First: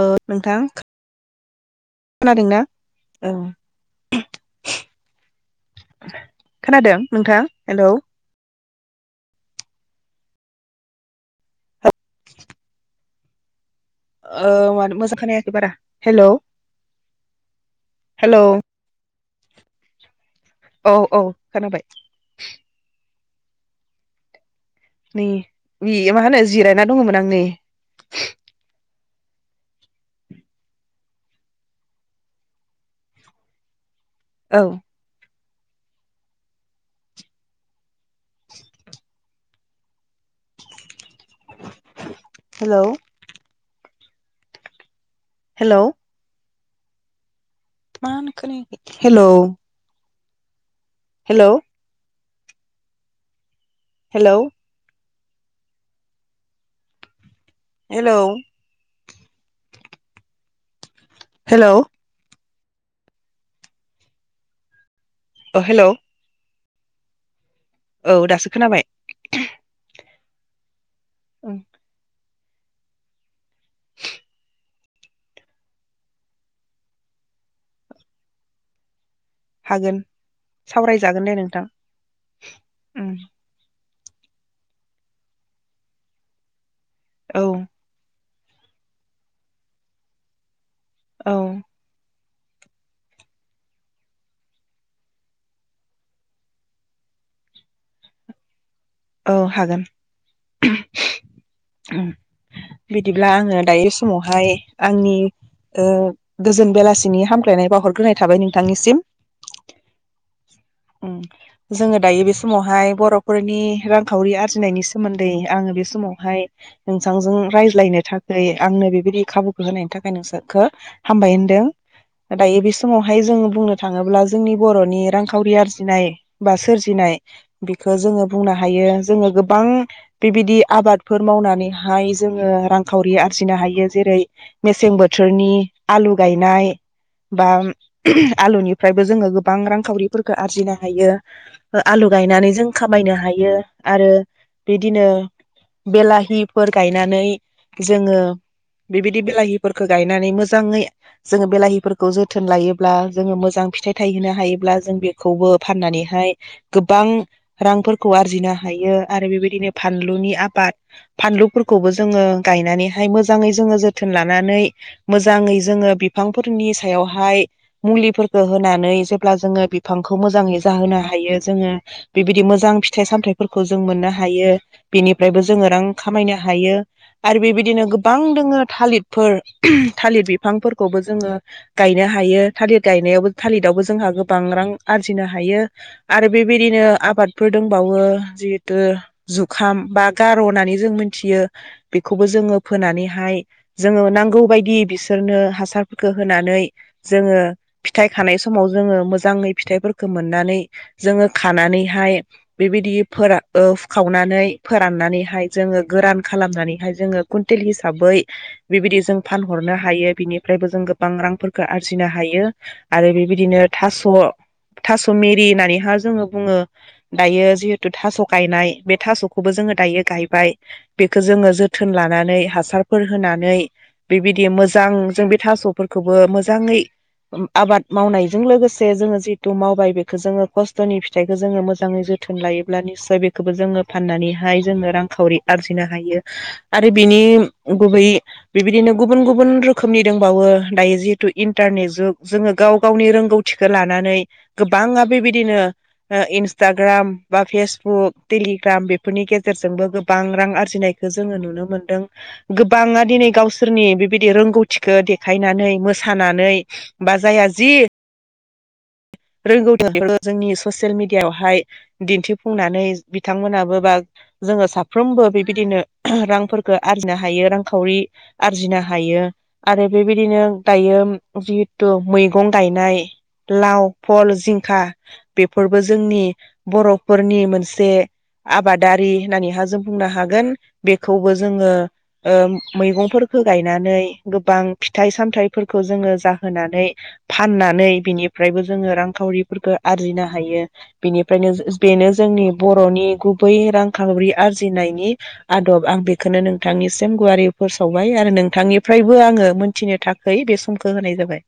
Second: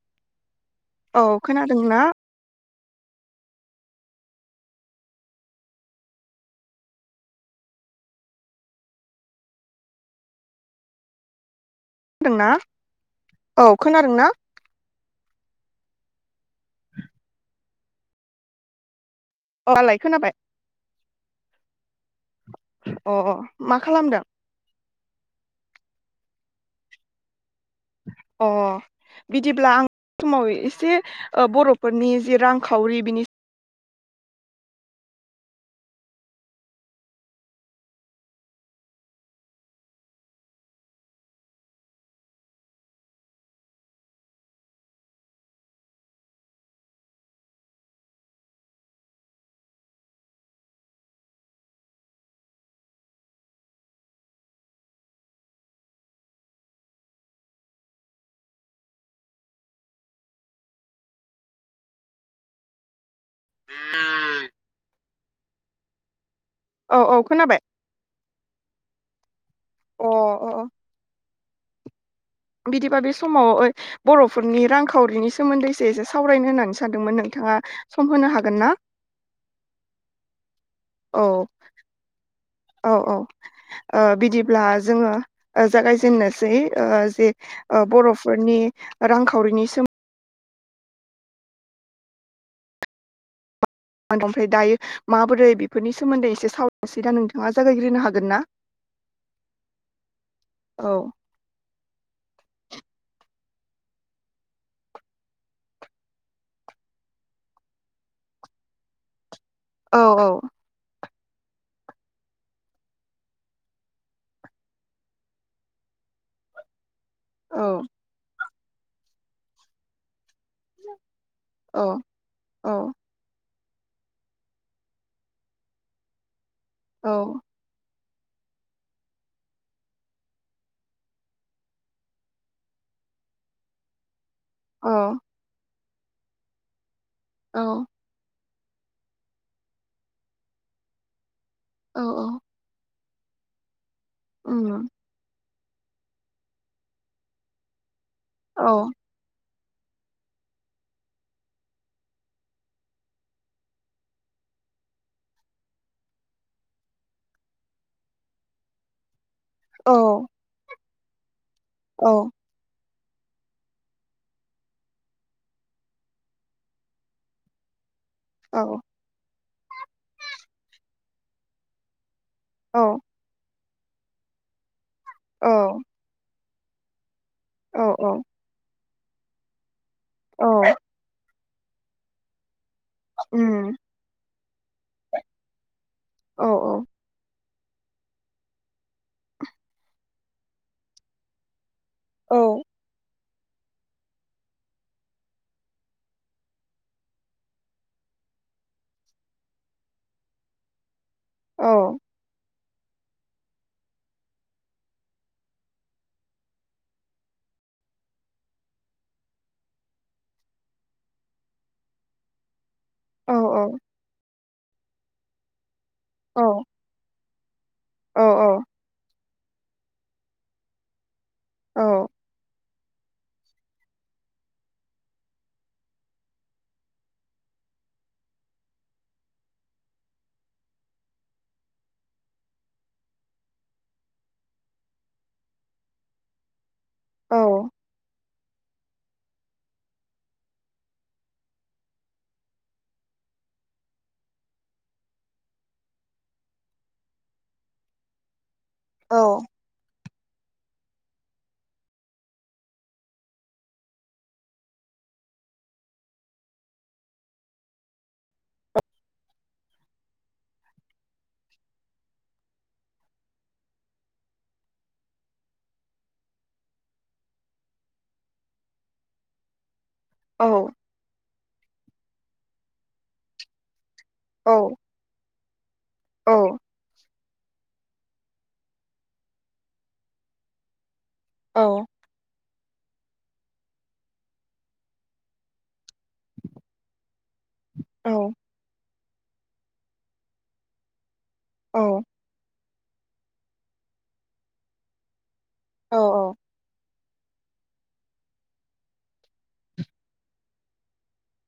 औ नोंथां औ खोनादोंना? खोनादोंना औ खोनादों नोंथां हेलौ दोंना औ मानो मोजां खोनायाखै बारा, हेलौ हेलौ दालाय खोनाबाय? औ औ खोनाबाय। अ मा खालामदों? नै बे मा होनो जिरायना दङमोन आं नै। अ बिदिब्ला आं [unintelligible] समाव एसे ओ बर'फोरनि जे रांखावरि बिनि औ [inaudible] हेलौ हेलौ मानो खोनायाखै hello. Hello hello hello hello औ हेलौ औ औ खोनाबाय। औ दासो खोनाबाय। अ अअ बिदिबा बे समाव बर'फोरनि रांखावरिनि सोमोन्दैसो एसे सावरायनो होननानै सानदोंमोन नोंथाङा सम होनो हागोन ना? हागोन औ सावरायजागोन दे नोंथां। औ उम औ ओ बिदिब्ला जोङो ओ जागायजेननोसै। ओ जे औ बर'फ फोरनि रांखावरिनि सोमो औ ओमफ्राय दायो माबोरै बेफोरनि सोमोन्दै एसे सावरायसै दा नोंथाङा जागायग्रोनो हागोन ना? औ हागोन औ [inaudible] उम बिदिब्ला आङो दायो समावहाय आंनि ओ गोजोन बेलासिनि हामग्लायनाय बावहरग्रोनाय थाबाय नोंथांनिसिम। औ औ ओम जोङो दायो बे समावहाय बर'फोरनि रांखावरि आरजिनायनि सोमोन्दै आङो बे समावहाय नोंसांजों औ रायज्लायनो थाखोय आंनो बेबायदि खाबुखौ होनायनि थाखाय नोंसो खो हामबाय होनदों। औ दायो औ बे समावहाय जों बुंनो थाङोब्ला जोंनि बर'नि रांखावरि आरजिनाय बा सोरजिनाय बे जोङो बुंना हायो जोङो गोबां बेबायदि आबादफोर मावनानैहाय जोङो रांखावरि आरजिनो हायो जेरै औ मेसें बोथोरनि आलु गायनाय। बा औ आलुनि फ्रायबो जोङो गोबां रांखावरिफोरफोरखौ आरजिनो हायो। ओ औ आलु औ गायनानै जों खा मायनो हायो। यो आरो उम बिदिनो बेलाहिफोर गायनानै जोङो औ बेबायदि बेलाहि फोरखौ गायनानै मोजाङै जोङो बेलाहिफोरखौ जोथोन लायोब्ला जोङो मोजां फिथाइ थायहोननो हायोब्ला जों बेखौबो फाननानैहाय गोबां रांफोर खौ आरजिनो हायो आरो बेबा दिनो औ फानलुनि आबाद फानलुफोरखौ खौबो औ जोङो गायनानै हाय मोजाङै जोङो जोथोन लानानै मोजाङै जोङो बिफांफोरनि सायावहाय मुलिफोरखौ औ होनानै जेब्ला जोङो बिफांखौ मोजाङै जाहोनो हायो जोङो । बिबायदि मोजां औ फि सामथाइफोरखौ जों मोननो हायो। बिनिफ्रायबो जोङो औ रां खामायनो हायो। आरो औ बेबायदिनो गोबां औ दोङो थालिर फोर थालिर बिफांफोरखौबो जोङो। गायनो हायो। थालिर गायनायावबो उम थालिरावबो जोंहा गो बां रां आरजिनो हायो। आरो औ बेबायदिनो आबादफोर दोंबावो जिहेतु जुखाम बा गार' होननानै जों मिथियो बेखौबो औ जोङो फोनानैहाय जोङो नांगौ बायदि बिसोरनो हासारफोरखौ होनानै जोङो फिथाइ खानाय समाव जोङो मोजाङै फिथाइफोरखौ मोननानै जोङो औ खानानैहाय बेबायदि फोरान फु खावनानै फोराननानैहाय जोङो गोरान खालामनानैहाय जोङो कुन्टेल हिसाबै बेबायदि जों फानहरनो हायो बिनिफ्रायबो जों गोबां रांफोरखौ आरजिनो हायो। आरो बेबायदिनो औ थास' थास' मेरि होननानै हा जोङो बुङो औ गायो जि थास' गायनाय बे थास' खौबो जोङो दायो गायबाय बे खो जोङो औ जोथोन औ लानानै हासार फोर होनानै बेबायदि मोजां जों बे थास'फोरखौबो मोजाङै आबाद मावनायजों लोगोसे जोङो जिहेतु मावबाय बेखो जोङो खस्थ'नि फिथाइखौ जोङो मोज जाङै जोथोन लायोब्ला निस्सय बेखौबो जोङो फाननानैहाय जोङो रांखावरि आरजिनो हायो। आरो बिनि गुबै बेबायदिनो गुबुन गुबुन रोखोमनि दंबावो दायो जिहेतु इन्टारनेट जुग जोङो गाव गावनि रोंगौथिखौ लानानै गोबाङा बेबायदिनो ओ इनस टाग्राम बा फेसबुक देलि ग्राम बेफोरनि गेजेरजोंबो गोब बां रां आरजिनायखौ जोङो नुनो मोन्दों गोबाङा दिनै गावसोरनि बेबायदि रोंगौथिखौ देखायनानै मोसानानै बा जायहा जि रोंगौथि जोंनि ससियेल मिडियायावहाय दिन्थिफुंनानै बिथांमोनाबो बा जोङो साफ्रोमबो बेबायदिनो रांफोरखो आरजिनो हायो रांखावरि आरजिनो हायो आरो बेबायदिनो दायो जिहेथु मैगं गायनाय लाव फल जिंखा फोरबो जोंनि औ औ बर' फोरनि मोनसे आबादारि होननानैहा जों बुंनो हागोन। बेखौबो औ जोङो औ ओ मैगंफोरखौ गायनानै गोबां फिथाइ सामथाइफोरखौ जोङो जाहोनानै फाननानै बिनिफ्रायबो जोङो रांखावरिफोरखौ आरजिनो हायो। बेनिफ्रायनो बेनो जोंनि बर'नि गुबै रांखावरि आरजिनायनि आदब औ आं औ बेखौनो नोंथांनि सिम गुवारै फोसावबाय आरो नोंथांनिफ्रायबो आङो मोनथिनो थाखाय बे समखौ होनाय जाबाय।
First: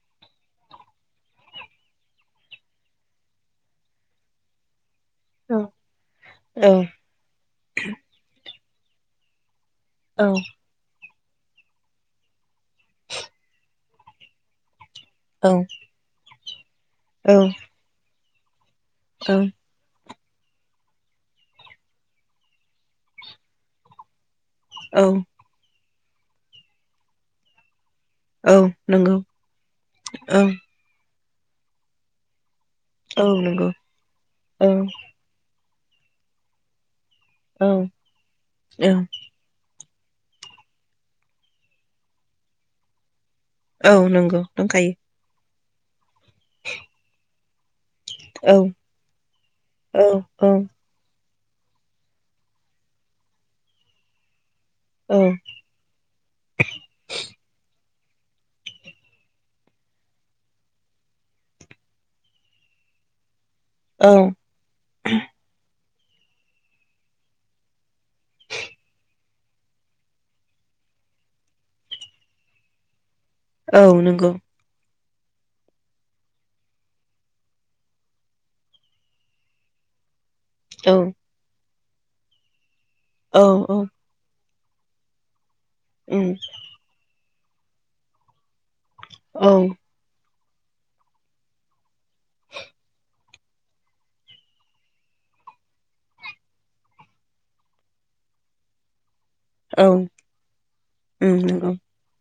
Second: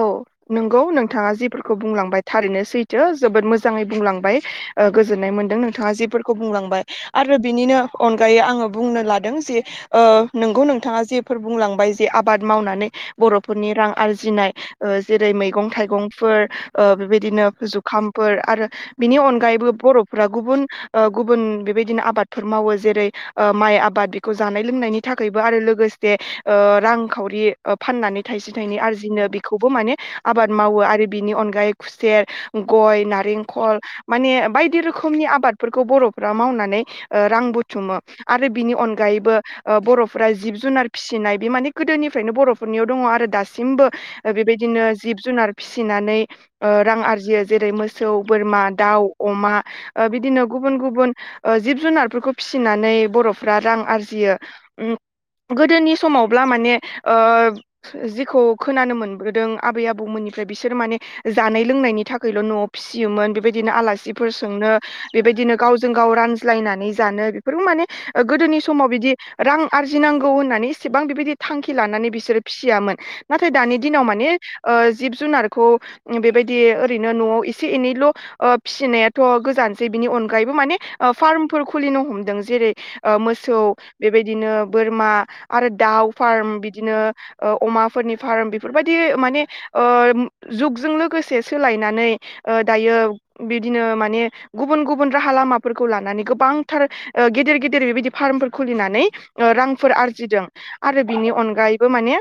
औ नंगौ नोंथाङा जिफोरखौ बुंलांबाय थारैनो सैथो जोबोद मोजाङै बुंलांबाय। ओ गोजोननाय मोन्दों औ नोंथाङा जिफोरखौ औ बुंलांबाय आरो बिनिनो अनगायै आङो बुंनो लादों जे ओ नंगौ नोंथाङा जे फोर बुंलांबाय जे आबाद मावनानै बर'फोरनि रां आरजिनाय ओ जेरै औ मैगं थाइगंफोर ओ बेबायदिनो औ जुखाम फोर आरो बिनि अनगायैबो बर' गुबुन-गुबुन बेबायदिनो आबादफोर मावो जेरै माइ आबाद जानाय लोंनायनि औ थाखायबो आरो लोगो से ओ रांखावरि फाननानै औ नंगौ आरजिनो बेखौबो माने औ आबाद मावो आरो बिनि अनगायै खुसेर गय औ नंगौ नारेंखल माने औ बायदि रोखोमनि आबाद बेफोरखौ बर'फ्रा मावनानै ओ रां औ बुथुमो आरो बिनि औ अनगायैबो बर' फ्राय जिब जुनार फिसिनाय बे माने गोदोनिफ्रायनो बर'फोरनियाव दंङ आरो दा सिमबो औ नंगौ बेबायदिनो दंखायो जिब जुनार फिसिनानै ओ रां आरजियो जेरै मो सौ औ बोरमा दाउ अमा औ बिदिनो औ गुबुन-गुबुन ओ जिब जुनारफोरखौ फिसिनानै बर'फ्रा रां आरजियो। अम औ गोदोनि समावब्ला माने ओ जि खौ खोनानो मोनबोदों आबै आबौमोननिफ्राय बिसोरो माने जानाय लोंनायनि थाखायल' न'आव फिसियोमोन। बेबायदिनो औ आलासिफोर सोंनो बेबायदिनो गाव जों गाव रानजलायनानै जानो बेफोरखौ माने गोदोनि समाव बिदि रां आरजिनांगौ होननानै इसेबां बिबायदि थांखि लानानै बिसोरो फिसियामोन। नाथाय दानि औ दिनाव नंगौ माने ओ जिब जुनारखौ बेबायदि ओरैनो न'आव एसे एनैल' फिसिनायाथ' गोजानसै बिनि अन गायैबो माने औ फार्मफोर खुलिनो हमदों जेरै मोसौ औ बेबायदिनो बोरमा आरो दाउ फार्म बिदिनो ओ अमा फोरनि फाराम बि फोरबायदि माने ओ जुगजों लोगोसे सोलायनानै ओ दायो बिदिनो माने गुबुन गुबुन राहा लामाफोरखौ लानानै गोबांथार गेदेर गेदेर बेबायदि फार्मफोर खुलिनानै औ रांफोर आरजिदों आरो बिनि उम नंगौ अनगायैबो माने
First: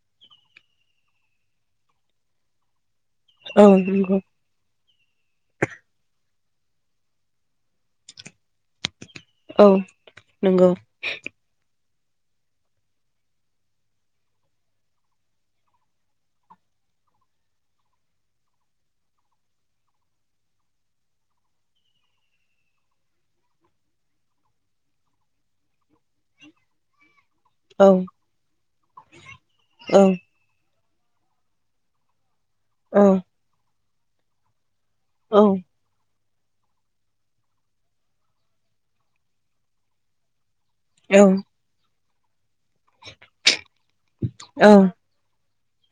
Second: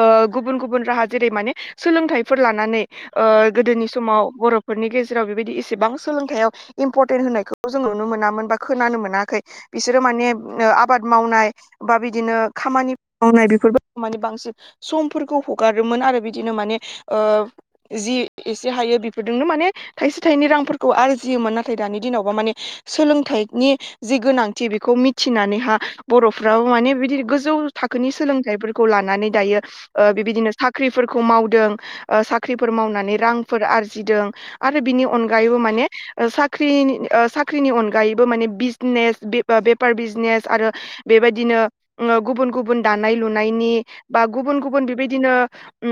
ओ गुबुन गुबुन राहा जेरै माने सोलोंथाइफोर लानानै ओ औ गोदोनि नंगौ समाव बर'फोरनि गेजेराव बेबायदि एसेबां सोलोंथायाइयाव इम्परटेन्ट होनायखौ जों नुनो मोनामोन बा खोनानो मोना खै औ बिसोरो माने नंगौ ओ आबाद मावनाय बा बिदिनो खामानि मावनाय बेफोरबो मानिे बांसिन समफोरखौ हगारोमोन आरो बिदिनो माने ओ जि एसे हायो बेफोरजोंनो माने थाइसे थाइनै रांफोरखौ आरजियोमोन नाथाय दानि दिनावबा माने सोलोंथाइनि जि गोनांथि बेखौ मिथिनानैहा बर'फ्राबो माने बिदि गोजौ औ थाखोनि सोलोंथाइफोरखौ लानानै बियो औ ओ बेबायदिनो साख्रिफोरखौ मावदों ओ साख्रिफोर औ मावनानै रांफोर आरजि जिदों आरो बिनि औ अनगायैबो माने साख्रिनि साख्रिनि अनगायैबो माने बिजनेस बे बेफार बिजनेस आरो औ बेबायदिनो गुबुन गुबुन गुबुन दानाय लुनायनि गुबुन गुबुन औ बेबायदिनो ओ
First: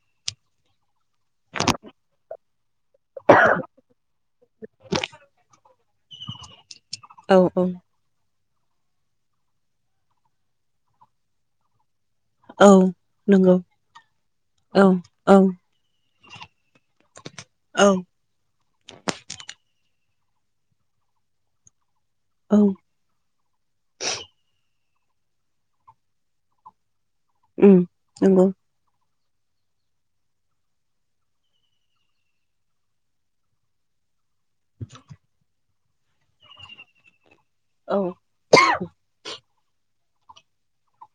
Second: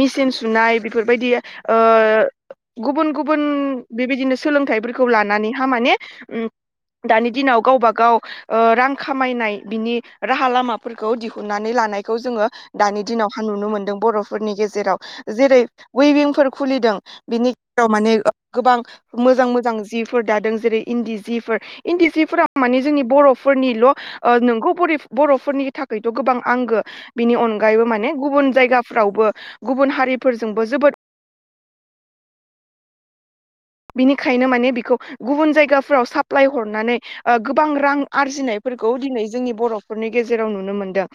मेसिन सुनाय बेफोरबायदि ओ गुबुन गुबुन बेबायदिनो सोलोंथाइफोरखौ लानानैहा माने दानि औ औ दिनाव गावब गाव ओ रां खामायनाय बिनि राहा लामाफोरखौ दिहुननानै लानाय जोङो औ दानि दिनावहा नंगौ नुनो मोनदों बर'फोरनि औ गेजेराव औ जेरै उइभिं खुलिदों औ बिनिगेजेराव माने गोबां मोजां मोजां जि फोर दादों जेरै इन्दि जिफोर इन्दि सिफोरा औ माने जोंनि बर'फोरनिल'ओ नोंगौ बरिफ बर'फोरनि थाखायथ' गोबां आंगो बिनि उम अनगायैबो माने नंगौ गुबुन जायगाफ्रावबो गुबुन हारिफोरजोंबो जोबोद बिनि खायनो माने बेखौ गुबुन जायगाफ फोराव साप्लााय हरनानै ओ गोबां रां औ आरजिनायफोरखौ दिनै जोंनि बर' फोरफोरनि गेजेराव नुनो मोन्दों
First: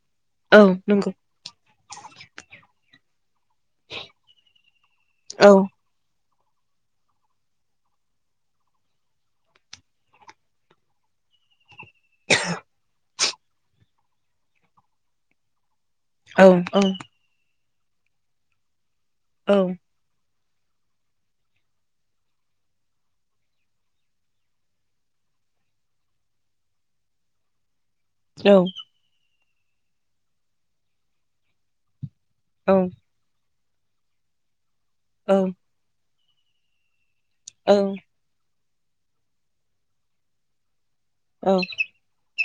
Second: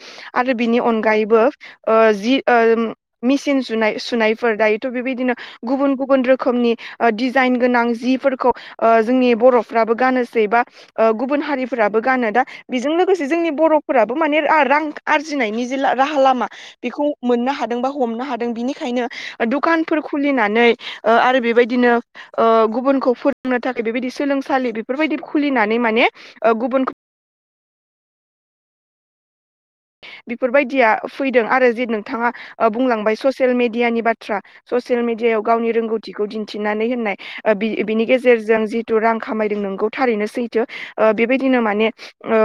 आरो औ बिनि नंगौ अनगायैबो ओ जि ओम मेसिन सुनाय-सुनायफोर दायोथ' बेबायदिनो औ गुबुन गुबुन रोख खोमनि ओ दिज जाईन गोनां जिफोरखौ ओ जोंनि बर'फ्राबो गानोसै बा ओ गुबुन हारिफ फोराबो गानो दा बेजों लोगोसे जोंनि बर'फोराबो माने रा-रां आरजिनायनि जे ला राहा औ लामा औ बेखौ मोननो हाद दों बा हमनो हादों बिनिखायनो औ दुखानफोर खुलिनानै नै ओ आरो बेबायदिनो ओ गुबुनखौ फोरोंनो थाखाय बेबायदि सोलोंसालि बेफोरबायदि खुलिनानै माने ओ गुबुनखौ औ। बेफोरबायदिया फैदों आरो जे नों थाङा ओ औ बुंलांबाय ससियेल मेडि डियानि बाथ्रा। ससियेल मिडियाायाव गावनि रोंगौ बिखौ दिन्थिनानै होननाय ओ औ बि-बिनि गेजेरजों जि रां खामायदों नोंगौ थारैनो सैथो। ओ औ बेबायदिनो माने ओ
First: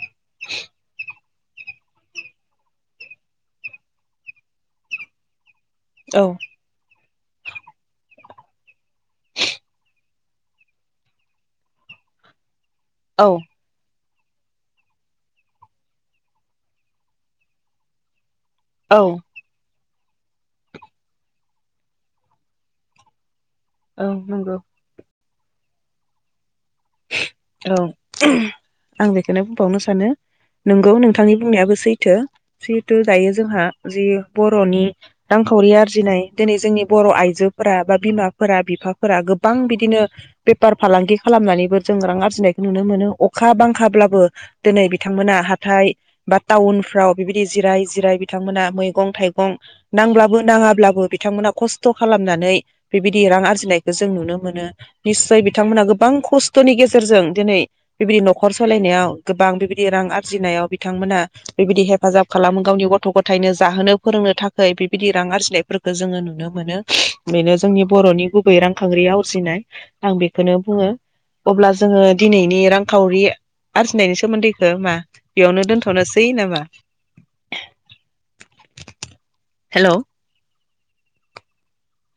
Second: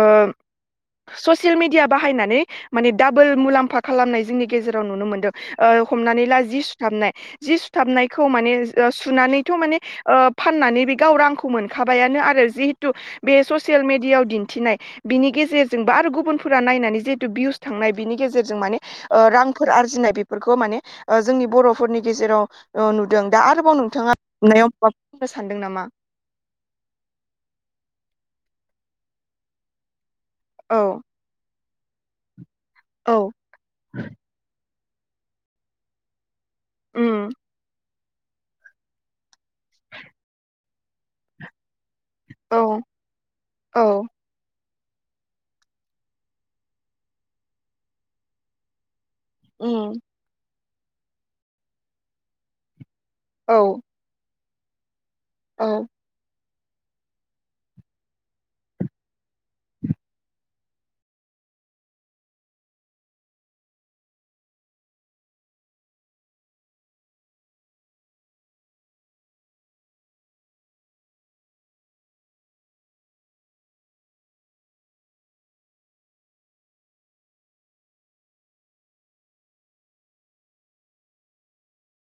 ससियेल मिडिया बाहायनानै माने डाबोल मुलाम्फा खालामनाय जोंनि गेजेराव नुनो मोनदों। ओ हमनानै ला जि सुथाबनाय जि सुथाबनायखौ माने सुनानैथ' माने ओ फाननानै बे गाव रांखौ मोनखाबायानो आरो जि थु बे ससियेल मिडियाआव दिन्थिनाय बिनि गेजेरजों बा आरो गुबुनफोरा नायनानै जे थु भिउस थांनाय बिनि गेजेर जों माने ओ रांफोर आरजिनाय बेफोरखौ माने ओ जोंनि बर'फोरनि गेजेराव ओ नुदों। दा आरोबाव औ नोंथाङा नंगौ नुनायाव माब बुंनो सानदों नामा? औ ओहोम आं बेखौनो बुंबावनो सानो नोंगौ औ नोंथांनि बुंनायाबो सैथो। जिहेतु औ दायो जोंहा जि बर'नि रांखावरि आरजिनाय दिनै जोंनि बर' उम आइजोफोरा बा बिमाफोरा बिफाफोरा गोबां बिदिनो बेफार फालांगि खालामनानैबो जों रां फुजिनायखौ औ नुनो मोनो अखा औ बांखाब्लाबो दिनै बिथांमोना हाथाय बा टाउनफ्राव बिबायदि जिराय जिराय बिथांमोना मै गं थाइगं उम नांब्लाबो नाङाब ब्लाबो बिथांमोना खस्थ' खालामनानै बेबायदि रां औ आरजिनायखौ जों नुनो मोनो निस्सय औ बिथांमोनहा गोबां खस थ'नि गेस सोरजों दिनै बेबायदि न'खर सालायनायाव गोबां बेबायदि रां आरजिनायाव बिथांमोना बेबायदि हेफाजाब खालामो गावनि गथ' गथायनो जाहोनो फोरोंनो थाखाय बेबायदि रां आरजिनायफोरखौ जोङो नुनो मोनो बेनो जोंनि बर'नि गुबै रांखांवरि आरजिनाय आं बेखौनो बुङो अब्ला ज जोङो दिनैनि रांखावरि आरजिनायनि सोमोन्दैखौ मा बेयावनो दोनथ'नोसै नामा? हेल'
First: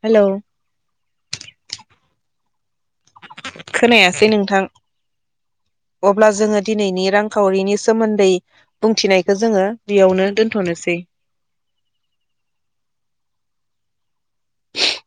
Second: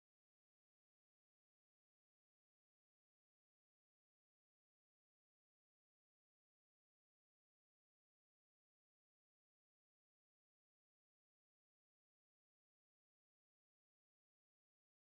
हेल' खोनायासै नोंथां अब्ला जोङो दिनैनि रांखावरिनि सोमोन्दै बुंथिनायखौ जोङो बेयावनो दोनथ'नोसै।